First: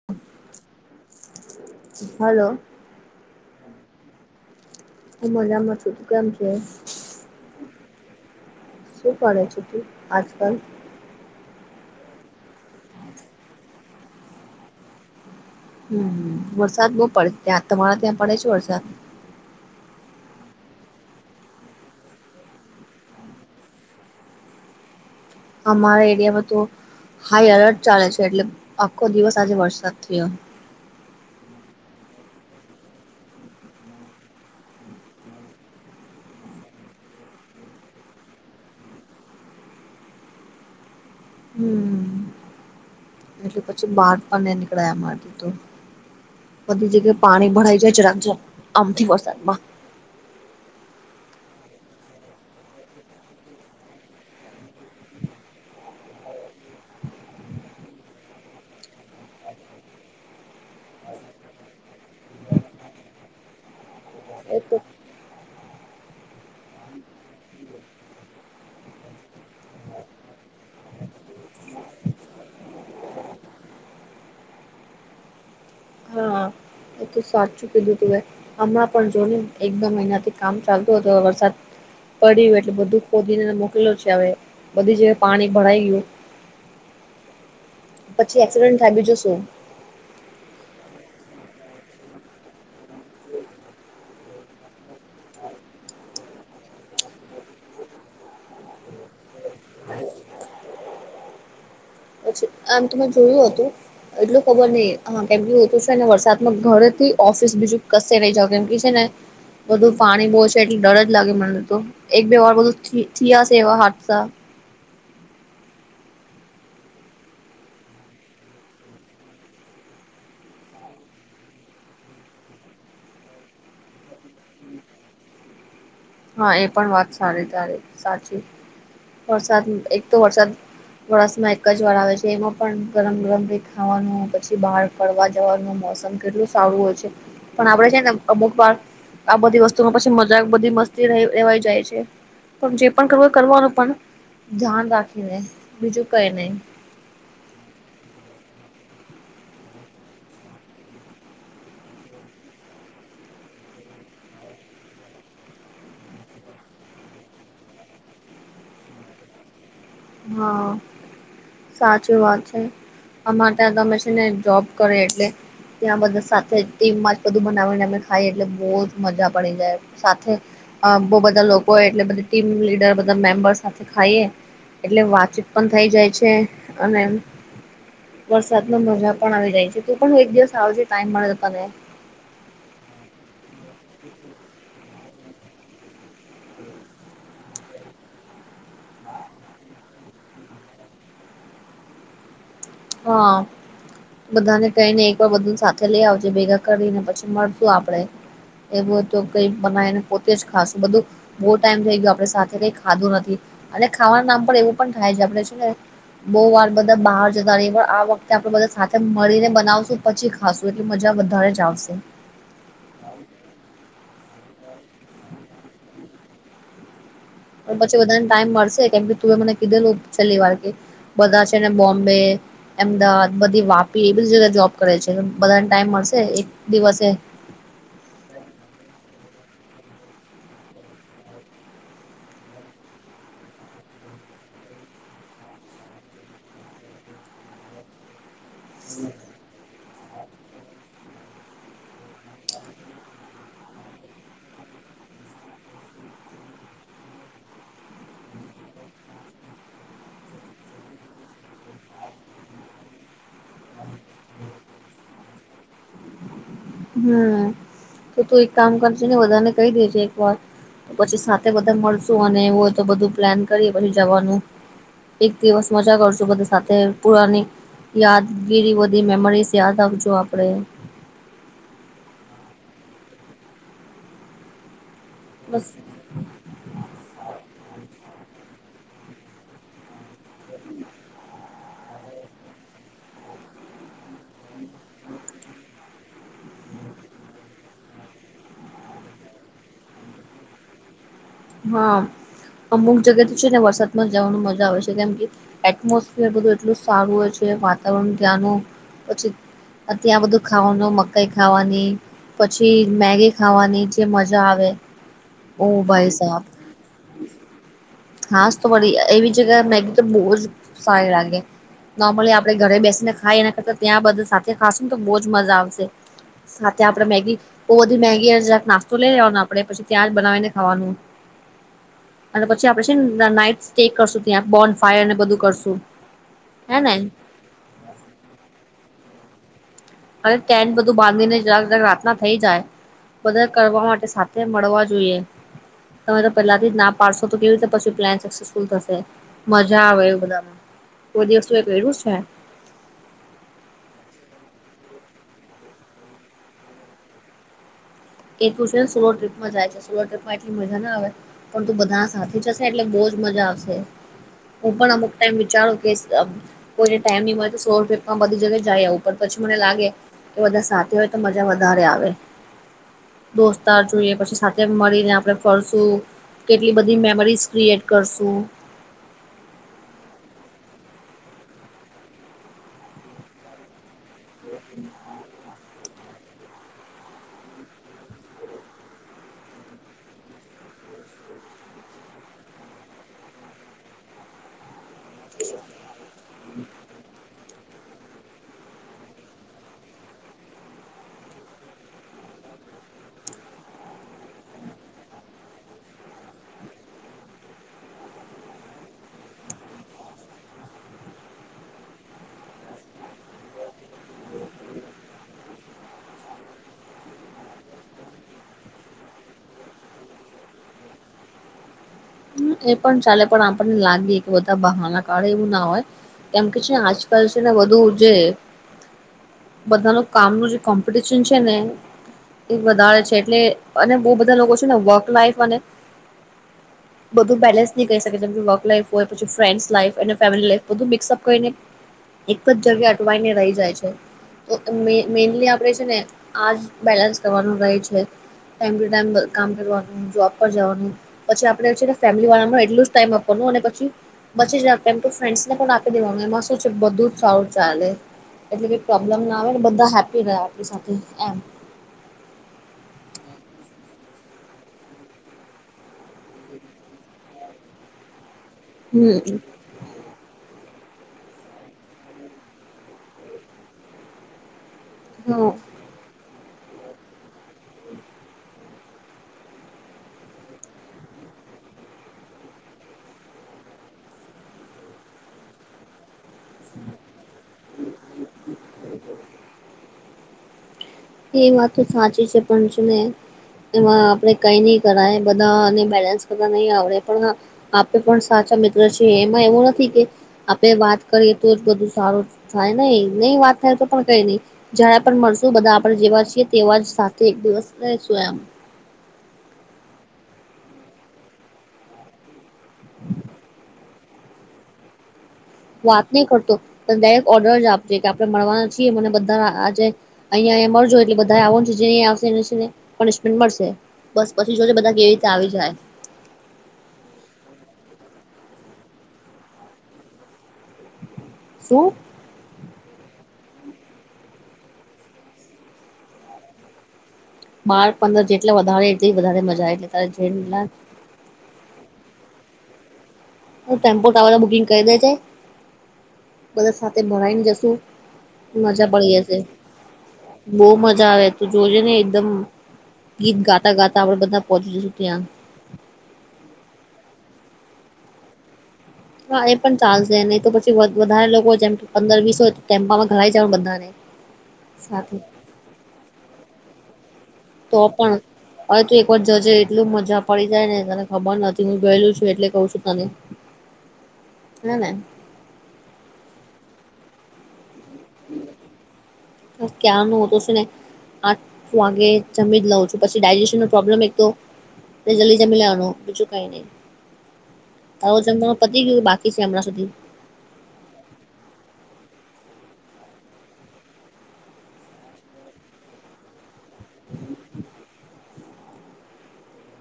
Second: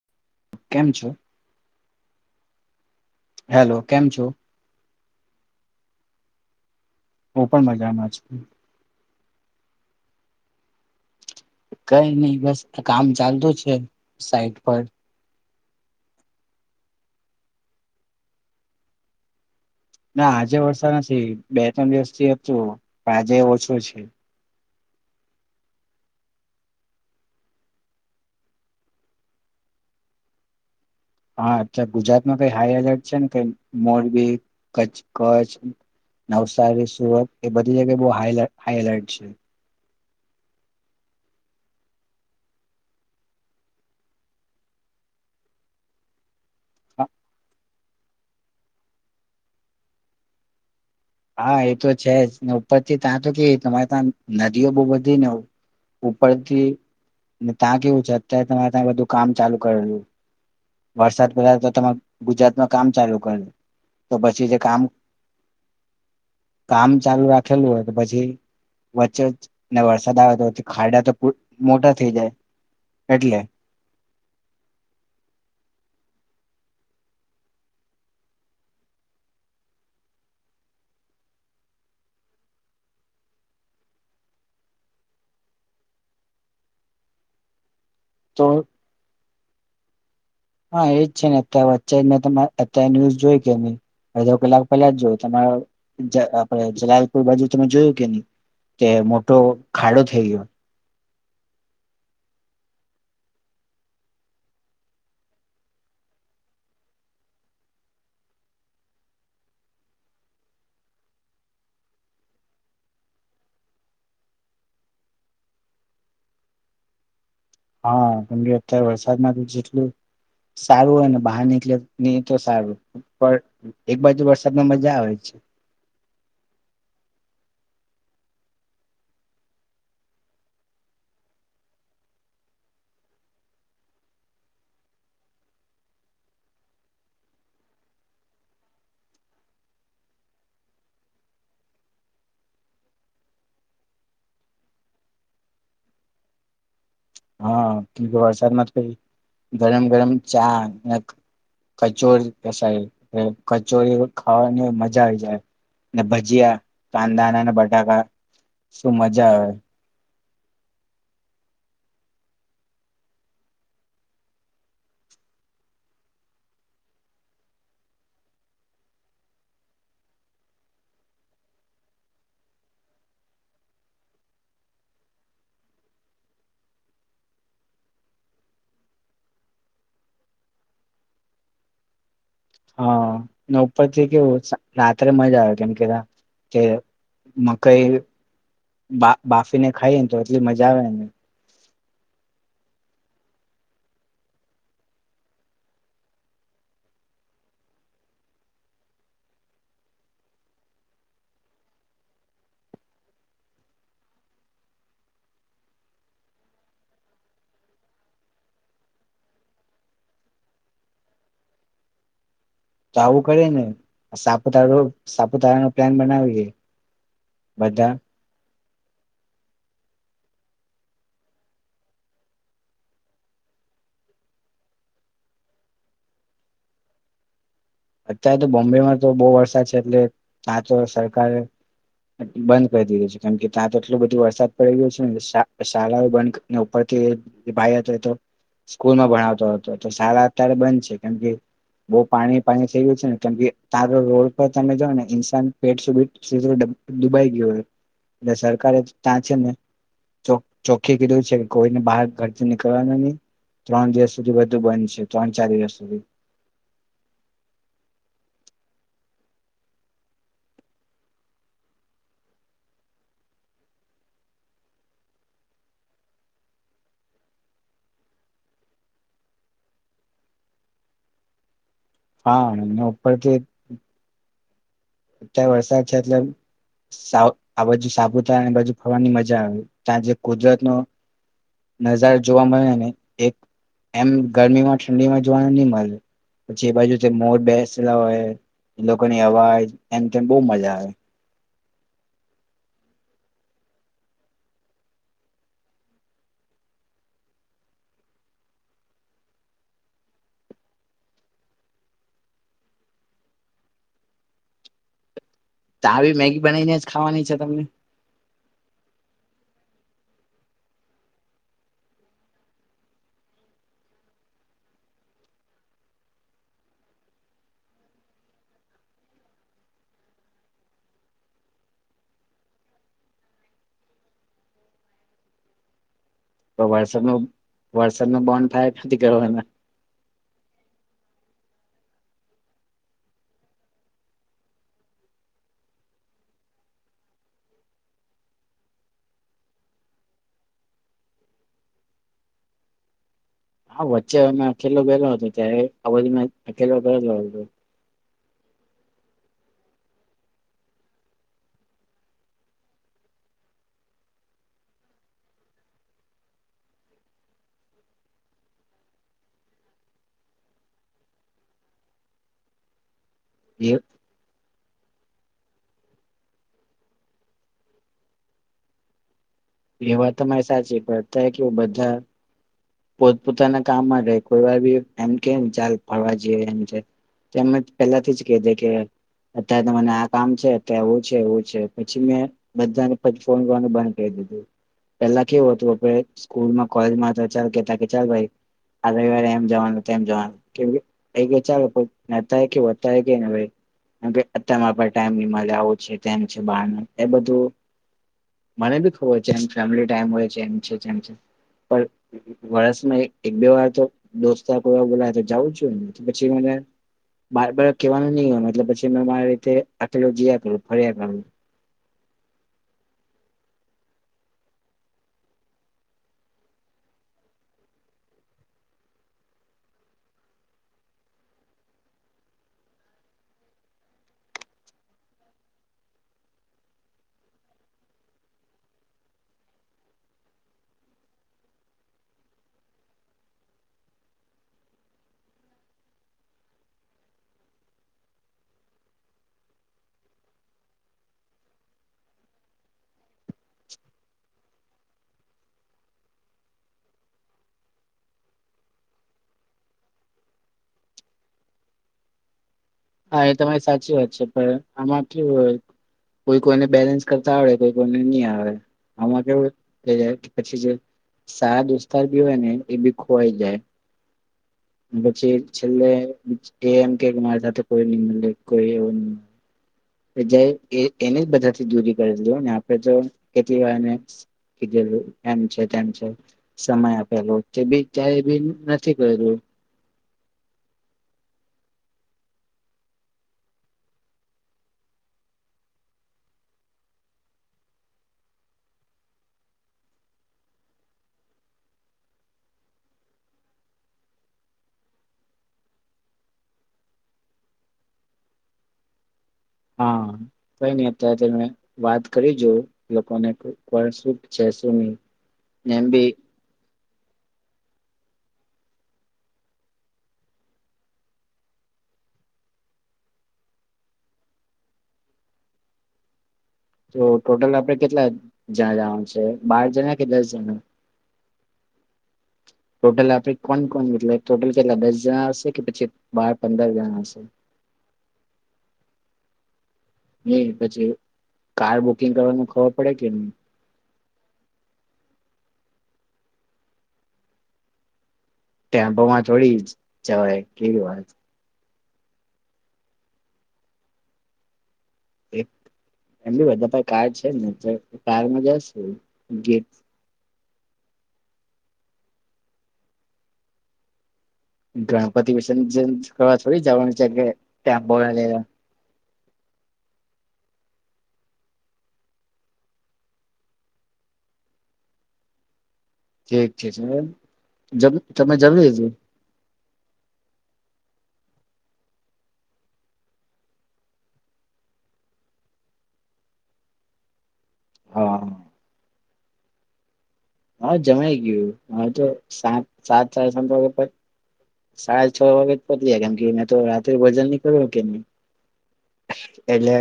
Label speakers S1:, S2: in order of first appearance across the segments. S1: [inaudible]
S2: કેમ છો?
S1: Hello.
S2: Hello કેમ છો?
S1: હું મજામાં છું તું કેમ છે?
S2: હું પણ મજામાં છુ
S1: શું કરે છે તું આજકાલ
S2: કઈ નઈ બસ આ કામ ચાલતું છે સાઈટ પર
S1: હમ હમ વરસાદ બહુ પડે ત્યાં તમારા ત્યાં પડે છે વરસાદ
S2: ના આજે વરસાદ નથી બે ત્રણ દિવસથી હતું પણ આજે ઓછો છે
S1: અમારા એરિયામાં તો હાઈ એલર્ટ ચાલે છે એટલે આખો દિવસ આજે વરસાદ થયો
S2: હા અ ગુજરાતમાં કઈ હાઈ એલર્ટ છે ને કઈ મોરબી કચ્છ કચ્છ નવસારી સુરત એ બધી જગ્યાએ બહુ હાઇલા હાઈ એલર્ટ છે
S1: હમ એટલે પછી બહાર પણ નીકળયા અમારાથી તો બધી જગ્યા પાણી ભરાઈ જાય જરાક જે આમથી વરસાદમાં
S2: હા એ તો છે જ ને ઉપર થી ત્યાં તો કે તમારે ત્યાં નદીઓ બો બધી ને ઉપરથી ને ત્યાં કેવું છે અત્યારે તમારે ત્યાં બધું કામ ચાલુ કરેલું વરસાદ પહેલા તો તમે ગુજરાતમાં કામ ચાલુ કરજો તો પછી જે
S1: એ તો
S2: કામ કામ ચાલુ રાખેલું હોય તો પછી વચ્ચે જ ને વરસાદ આવે તો ખાડા તો મોટા થઈ જાય એટલે
S1: હા સાચું કીધું તું હમણાં પણ જોને એક બે મહિના થી કામ ચાલતું હતું વરસાદ પડ્યું એટલે બધું ખોદીને મોકેલ છે હવે બધી જગ્યાએ પાણી ભરાઈ ગયું
S2: [inaudible]
S1: પછી
S2: તો
S1: એક્સિડેન્ટ થાય બીજુ શું
S2: હા એવું જ છે ને [unintelligible] વચ્ચે જ અત્યારે ન્યુઝ જોઈ કે ની અડધો કલાક પહેલા જ જો તમારા આપડે જલાલપુર બાજુ તમે જોયું કે ની તે મોટો ખાડો થઈ ગયો
S1: પછી આમ તમે જોયું હતું એટલું ખબર હીં હા કેમ કે હો તોું છે ને વરસાદમાં ઘર થી ઓફિસ બીજું કસે રહી જાવ કેમ કે છે ને બધું પાણી બહુ છે એટલે ડર જ લાગે મને તો એક બે વાર બધું થયા છે એવા હાદસા
S2: હા કેમ કે અત્યારે વરસાદમાં બી જેટલું સારું હોય ને બહાર નીકળે નહી તો સારું પણ એક બાજુ વરસાદમાં મજા આવે છે
S1: હા એ પણ વાત સારી તારી સાચી વરસાદ એક તો વરસાદ વરસ માં એક જ વાર આવે છે એમાં પણ ગરમ ગરમ ખાવાનું પછી બહાર ફડવા જવાનું મોસમ કેટલું સારું હોય છે પણ આપડે છે ને અમુક વાર આ બધી વસ્તુઓમાં પછી મજાક બધી મસ જે લેવાય જાય છે પણ જે પણ કરવુંય કરવાનું પણ ધ્યાન રાખીને બીજું કંઈ નહીં
S2: હા કેમકે વરસાદમાં તો ગરમ ગરમ ચા [inaudible] કચોરી કસાઈ કચોરી ખાવાની મજા આવી જાય ને ભજીયા કાંદાના ને બટાકા શું મજા આવે
S1: હા સાચી વાત છે અમારે ત્યાં તમે છે ને જોબ કરે એટલે ત્યાં બધા સાથે ટીમમાં જ બધું બનાવીને અમે ખાઈએ એટલે બહુ જ મજા પડી જાય સાથે અ બહુ બધા લોકો એટલે બઘી ટીમ લીડર બધા મેમ્બર સાથે ખાઈએ એટલે વાતચીત પણ થઈ જાય છે અને પ્લસ આપણે મજા પણ આવી જાય છે તો પણ હું એક દિવસ આવજે ટાઈમ મળે તને
S2: હા ને ઉપરથી કેવું સા રાત્રે મજા આવે કેમ કે તા કે મકઈ બા બાફી ને ખાઈ ને તો એટલી મજા આવે ને.
S1: હા. બધાને કહીને એકવાર બધાને સાથે લઈ આવજે ભેગા કરીને પછી મળશું આપડે. એવું હોય તો કઈ બનાવીને પોતે જ ખાશ બધું બહુ ટાઈમ થઈ ગયો આપણે સાથે કઈ ખાધું નથી અને ખાવાના નામ પણ એવું પણ થાય છે આપણે શું ને બહુ વાર બધા બહાર આ વખતે આપડ બધા સાથે મળીને બનાવશું પછી ખાશું એટલી મજા વધારે જ આવશે.
S2: તો આવું કરે ને સાપુતારો સાપુતારા નો પ્લાન બનાવી
S1: પછી બધાને ટાઈમ મળશે કેમ કે તું મને કીધેલ છેલ્લી વાર કે બધા છે ને બોમ્બે અમદાવાદ બધી વાપી એ બધી જગ્યા જોબ કરે છે, બધાને ટાઈમ મળશે એક દિવસે
S2: અત્યારે તો બોમ્બેમાં તો બહુ વરસાદ છે, એટલે આ તો સરકારે બંધ કરી દીધું છે કેમ કે ત્યાં તો એટલોું બધો વરસાદ પડી ગયો છેને શાળાઓ બંધને ઉપરથી ભાઈયા હતો એ તો સ્કૂલ માં ભણાવતો હતો તો શાળા અત્યારે બંધ છે, કેમ કે બહુ પાણી પાણી થઈ ગયું છે, ને કેમ તારો રોડ પર તમે જો ને ઇન્સાન પેટ સુધી ડુબાઈ ગયો એટલે સરકારે ત્યાં છે ને ચો ચોખી કીધું છે કે કોઈને બહાર ઘરથી નીકળવાનું નહી. ત્રણ દિવસ સુધી બધું બંધ છે, ત્રણ ચાર દિવસ સુધી
S1: હમ તો તું એક કામ કરજેને બધાને કહી દેજ એક વાર પછી સાથે બધા મળશું અને હોય તો બધું પ્લાન કરીએ પછી જવાનું એક દિવસ મજા કરશું બધા સાથે પુરાની યાદગીરી બધી મેમરીઝ યાદ રાખજો આપણે
S2: હા એને ઉપળ કે
S1: બસ
S2: વરસાદ છે એટલે આ બાજુ સાપુતારા બાજુ ફરવાની મજા આવે ત્યાં જે કુદરત ન નજારા જોવા મળે ને એક એમ ગરમીમાં ઠંડીમાં જોવાનું નહી મળે પછી એ બાજુ મોર બેસેલા હોય લોકોની અવાજ એમ તેમ બહ મજા આવે.
S1: હા અમુક જગ્યા તો છે ને વરસાદ માં જવાનું મજા આવે છે, કેમ કે એટમોસ્ફિયર બધું એટલું જ સારું હોય છે, વાતાવરણ ત્યાંનું પછી ત્યાં બધું ખાવાનું, મકાઈ ખાવાની, પછી મેગી ખાવાની જે મજા આવે ઓ
S2: ત
S1: ભાઈ
S2: આવી મેગી બનાવી ને જ ખાવાની છે તમને
S1: હા તો એવી જગા એ મેગ તો બવજ સરી લાગે. નોર્મલી આપે ઘરે બેસીને ખાય એના કરતા ત્યાં બધા સાથે ખશું ને તો બહુ જ મજા આવશે. સાથે આપણેે મેગી બહુ બધી મેગી જક નાસ્તો લઈ લેવાને આપડે પછી ત્યાં જ બનાવીને ખાવાનું. આપણેે નાઈટ સ્ટે કરશું ત્યાં, બોન ફાયર ને બધું કરશું,
S2: તો
S1: હે ને.
S2: વરસાદ ન વરસાદ ન બોન્ડ થાય નથી કરો એને
S1: અનેરે ટેન્ટ બધું બાંધીને જકક રાતના થઈ જાય મદદ કરવા માટે સાથે મળવા જોઈએ. તમે તો પહેલાથી જ ના પાડશો, તો કેવી રીતે પછી પ્લાન સક્સેસફુલ થશે? મજા આવે એ બધામાં, કોઈ દિવસુ કર્યું છે?
S2: હા વચ્ચે અમે અલો ગયેલો હતો ત્યારે અજ મેં અકેલો ગયેલો હતો.
S1: એતો છે ને સોલો ટ્રીપમાં જાય છે સોલો ટ્રીપમાં એટલી મજા ના આવે પણ તું બધા સાથે જશે એટલે બહુજ મજા આવશે. હું પણ અમુક ટાઈમ વિચારું કે કોઈને ટાઈમ મળય તો સોલો ટ્રીપમાં બધી જગ્યા જાય આવ પણ પછી મને લાગે એ બધા સાથે હોય તો મજા વધારે આવે,
S2: એ
S1: દોસ્તાર જોઈએ પછી તેમ મળીને આપણે ફરશું, કેટલી બધી મેમરીઝ ક્રિએટ કરશું.
S2: એ વાત તમારી સાચી પણ ત કેવું બધા પોતપ પોતાના કામમાં રહે એમ કેમ ચાલ ફરવા જઈએ એમ એ પેલાથી જ કધે કે અત્યારે ત મને આ કામ છે અત્યારે એું છે એવું છે પછી મેં બધજાને પછી ફોન કરવાનું બંધ કરી દીધું પેલા કેવું હતું આપણે સ્કૂલમાં કોલેજમાં ચાલ કેતા કે ચાલ ભાઈ આ રવિવારે એમ જવાનું તેમમ જવાનું કે એ ચાલ નતા કે વતાય કેવે કેમ કે અત્યમાં ટાઈમ મળે આવો છે તેમ છે બહાર એ બધું મને બી ખબરય છે એ ફેમિલી ટાઈમ હોય છે એ છે જે વર્ષમાં એક બે વાર તો દોસ્ત કો બોલાય તો જઉં છું ને પછી મને બ બક કેવાનું નહીિ હોલે પછી મે મારા રીતે આટલો જયા કરું ફર્યા કરું
S1: એ પણ ચાલે પણ આપણને લાગી કે બધા બહાના કાળે એવું ના હોય કેમ કે છેને આજકાલ છે ને બધું જે બધાનું કામનું જે કોમ્પિટશન છે ને એ વધારે છે એટલે અને બહુ બધા લોકો છે ને વર્ક લાઈફ અને બધું બેલેન્સ નહી કહી શકે જેમ કે વર્ક લાઈ હો પછ ફ્રેન્ લ મિક્અપ કરીને એક જ જગ્યા અટવાઈને રહી જાય છે મેનલી આપડે છે ને આજ બેલેન્સ કરવાનું રહે છે ટમ ટુ ટાઈમ કામ કરવાનું જોબ પર જવાનું પછી ફેમિલી વાળામાં એટલું જ ટાઈમ આપવાનું અને પછી પછી જ એમ ફ્રેન્્સ ને પણ આપી દેવાનું એમાં શું છે બધું જ સારું ચાલે એટલે પ્રોબ્લેમ ના આવે બધા હેપી રહે આપ એમ
S2: હા એ તમારી સાચી વાત છે પણ આમાં કેવું હો કોઈ કોઈને બેલેન્સ કરતા આવડે કોઈ કોઈને નહી આવે આમાં
S1: હમ
S2: કેવું જ પછી જે સારા દોસ્તાર બી હોય ને એ બી ખોવાઈ જાય પછી
S1: હા
S2: છેલ્લે એ એમ કે મારી સાથે કોઈ નહી મળે કોઈ એવો ન જે એ એને જ બધાથી દૂરી કર દું આપડે તો કેટલી વાર ને જે એમ છે તેમ છે સમય આપેલો બી બી નથી કર્યું
S1: એ વાત તો સાચી છે પણ જો ને એમાં આપડે કઈ નહી કરાય બધાને બેલેન્સ કરતા નહી આવડે પણ આપે પણ સાચા મિત્ર છ એમાં એવું નથી કે આપડે વાત કરીએ તો જ બધું સારું થાય નહી નહી વાત થાય તો પણ કઈ નહી જારે પણ મળશું બધા આપણે જેવા છીએ તેવા જ સાથે એક દિવસ રશું એમ
S2: હા કઈ નહી અતત વાત કરી જો લોકોને કો શ છે શું નની
S1: વાત નહી કરતો ડાયરેક્ટ ઓર્ડર જ આપજે કે આપણે મળવાના છીએ મને બધા આજે અહંયા મળજો એટલે બધા આવ જેનેયા આવશે એને પનિશમેન્ટ મળશે બસ પછી જોજ બધા કેવી રીતે આવી જાય
S2: તો ટોટલ આપડણે કેટલા જણા જવાનું છે બાર જણા કે દસ જણા
S1: શું
S2: ટોટલ આપડી કોન કોન જેટલે ટોટલ કેટલા દસ હજાર હશે કે પછી બાર પંદર જણા હશે
S1: બાર પંદર જેટલા વધારે એટલી વધારે મજા એટ
S2: નઈ પછી કાર બુકિંગ કરવાનું ખબર પડે કેમ
S1: ટેમ્પો ટ બુકિંગ કરી દેજાય બધા સાથે ભરાને જશુ મજા પડી
S2: ટેમ્પોમાં
S1: જશે
S2: થોડી જવાય
S1: બહ
S2: કેવી વાત
S1: મજા આવે તો જોજે ને એકદમ ગીત ગાતા ગાતા આપડે બધા પહોંચી જશું ત્યાં
S2: એમ બી બધા પર કાર છે ને તો કારમાં જશ
S1: હા એ પણ ચાલશે નહી તો પછી વધારે લોકો જેમ પંદર વીસ હોય ટેમ્પામાં ઘરા જ બધાને સાથે
S2: ગણપતિ વિસર્જન કરવા થોડી જવાનું છે કે ટેમ્પો
S1: તોોપણ
S2: લઈ લેવા
S1: હવે તોું એક વાર જજે એટલું મજા પડી જાય ને તને ખબર નથી હું ગયેલું છું એટલે કહું છું તને ના નાને
S2: ઠીક છે જમ તમે જમજો
S1: બ ક્યા નો તને આઠ વાગે જમી જ લઉ છું પછી ડાયજેશન ન પ્રોબ્લેમ એક તે જલ્દી જમે લ આનું બીજું કઈ નઈ હ
S2: હા
S1: જેમ ત પતી ગયું બાકી છે હમણાં સુધી
S2: હા જમાઈ ગયું હવે તો સાત સાત સાાર સાત વાગે પ સાડા છ વાગે જ પલી્યા કેમ કે મેં તો રાત્રે ભજન નની કર્યું કે નહી એટલે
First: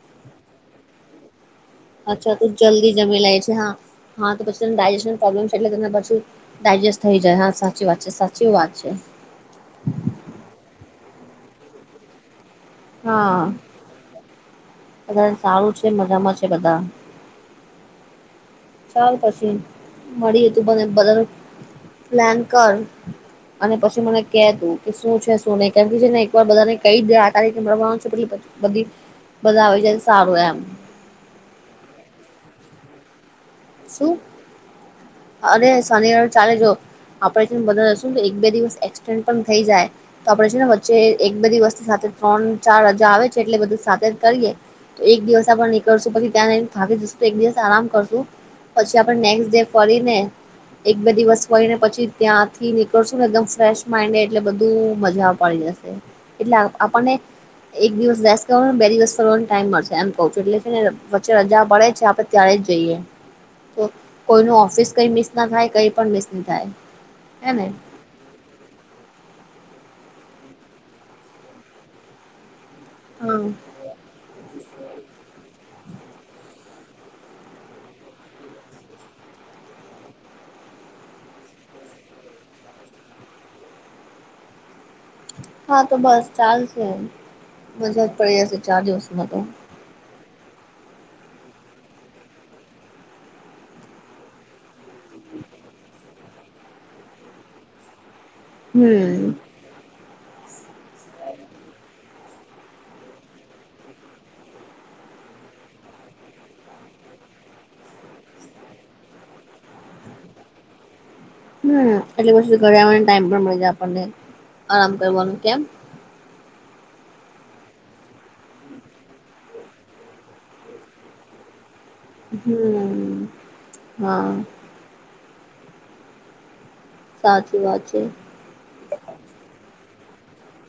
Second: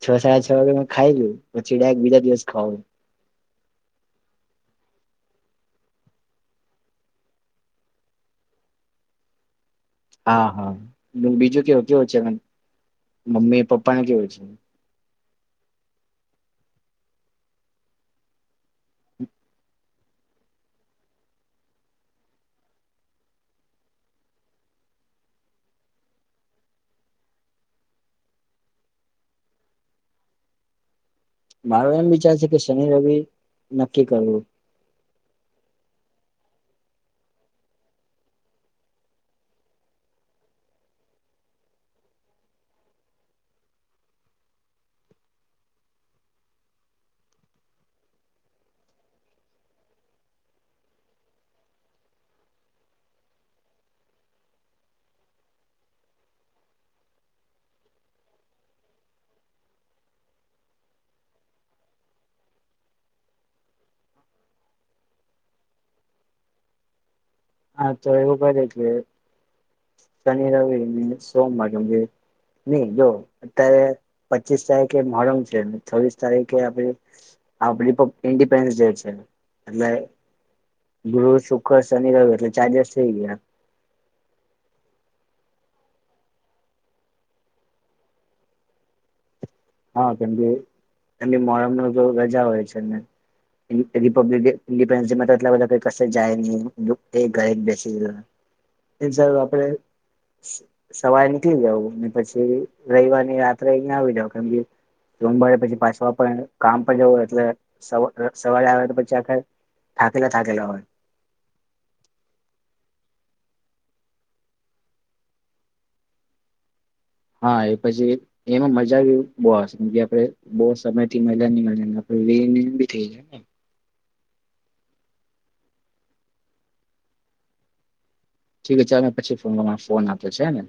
S2: છ સાડા છ વાગે ખાઈ લું
S1: અચ્છા તો જલ્દી જમી લે છે હા હા તો પછી ડાયનોબ્લેમ છે એટલેછ ડાયજેસ્ટ થઈ જાય હા સાચી વાત છે સાચી વાત છે
S2: હા હા બીજું કેવું કેવું છે
S1: હા
S2: મમ્મી પપ્પાને કેવું છે
S1: બધા સારું છે મજામાં છે બધા ચાલ પછી મળી તુંને બદલ પન કર અને પછી મને ક તું કે શું છે શું નહી કેમ કે ને એક વાવાર બધાને કઈ દે આ તારી મળવાનું છે પ બધી બધા આવી જાય સારું એમ
S2: મારો એમ વિચાર છે કે શનિ રવિ નક્કી
S1: શું
S2: કરવું
S1: અનેરે શનિવારે ચાલે જો આપડેને બધાશું એક બે દિવસ એક્સન્ડ પણ થઈ જાય તો આપડે છે ને વચ્ચે એક બધી વસ્તીુ સાથે ત્રણ ચાર રજા આવે છે એટલે બધું સાથે જ કરીએ તો એક દિવસ આપ પણ નહી કરશું પછી ત્યાં થાકી જશ તો એક દિવસ આરામ કરશું પછી આપણે નેક્સ્ટ ડે ફરી ને એક બે દિવસ હોય ને પછી ત્યાંથી નીકળશું ને એકદમ ફ્રેશ માઇન્ડે એટલે બધું મજા પડી જશે એટલે આપણને એક દિવસ વસ કરવા બે દિવસ ફરનો ટાઈમ મળશે એમ કવ છું એટલે છે ને વચ્ચે રજા પડે છે આપડ ત્યાણે જ જઈએ તો કોઈનું ઓફિસ કઈ મિસ ના થાય કંઈ પણ મિસ નહી થાય હે ને
S2: હા તો એવું કે કે શનિ રવિ સોમવાર નઈ જો
S1: હા
S2: અત્યારે પચીસ તારીખે મોમ છે છવ્વીસ તારીખે આપ ર ઇન્ડિપેન્ડન્સ ડે છે એટલે ગૃહ શુક્ર શનિ રવ એટલે ચાર દસ થઈ ગયા
S1: હા તો બસ ચાલ છે મજા જ પડી્યા છે ચાર દિવસોમાં તો
S2: હા કેમ કે એની મોરમ ન જો રજા હોય છે ને રિપબ્લિક ડે ન્ડિપેન્ડન્સ ડે બધ કસ જાય ગ એક બેેશ એ સ
S1: હમ
S2: આપણે સવારે નીકળી જવું અનેને પછી રવિવાર ની રાત્રે અહિયાં આવી જઉ પછી પાછવા પણ કામ પણ જવ એટલે સ સવારે આવે તો પછી આખા થાકેલા થાકેલા હોય
S1: હમ એટલી વસ્તુ ઘરે આવવાને ટાઈમ પણ મળી જાય આપણને આરામ કરવાનું કેમ
S2: હા એ પછી એમાં મજા બી બહુ હશે કેમ આપડે બહુ સમય થી મહિલા ની મજા લીની થઈ
S1: હમ
S2: ને
S1: હા સાચી વાત છે
S2: ઠીક છે ચાલં પછી ફ ફોન આપ્યો છે હ ને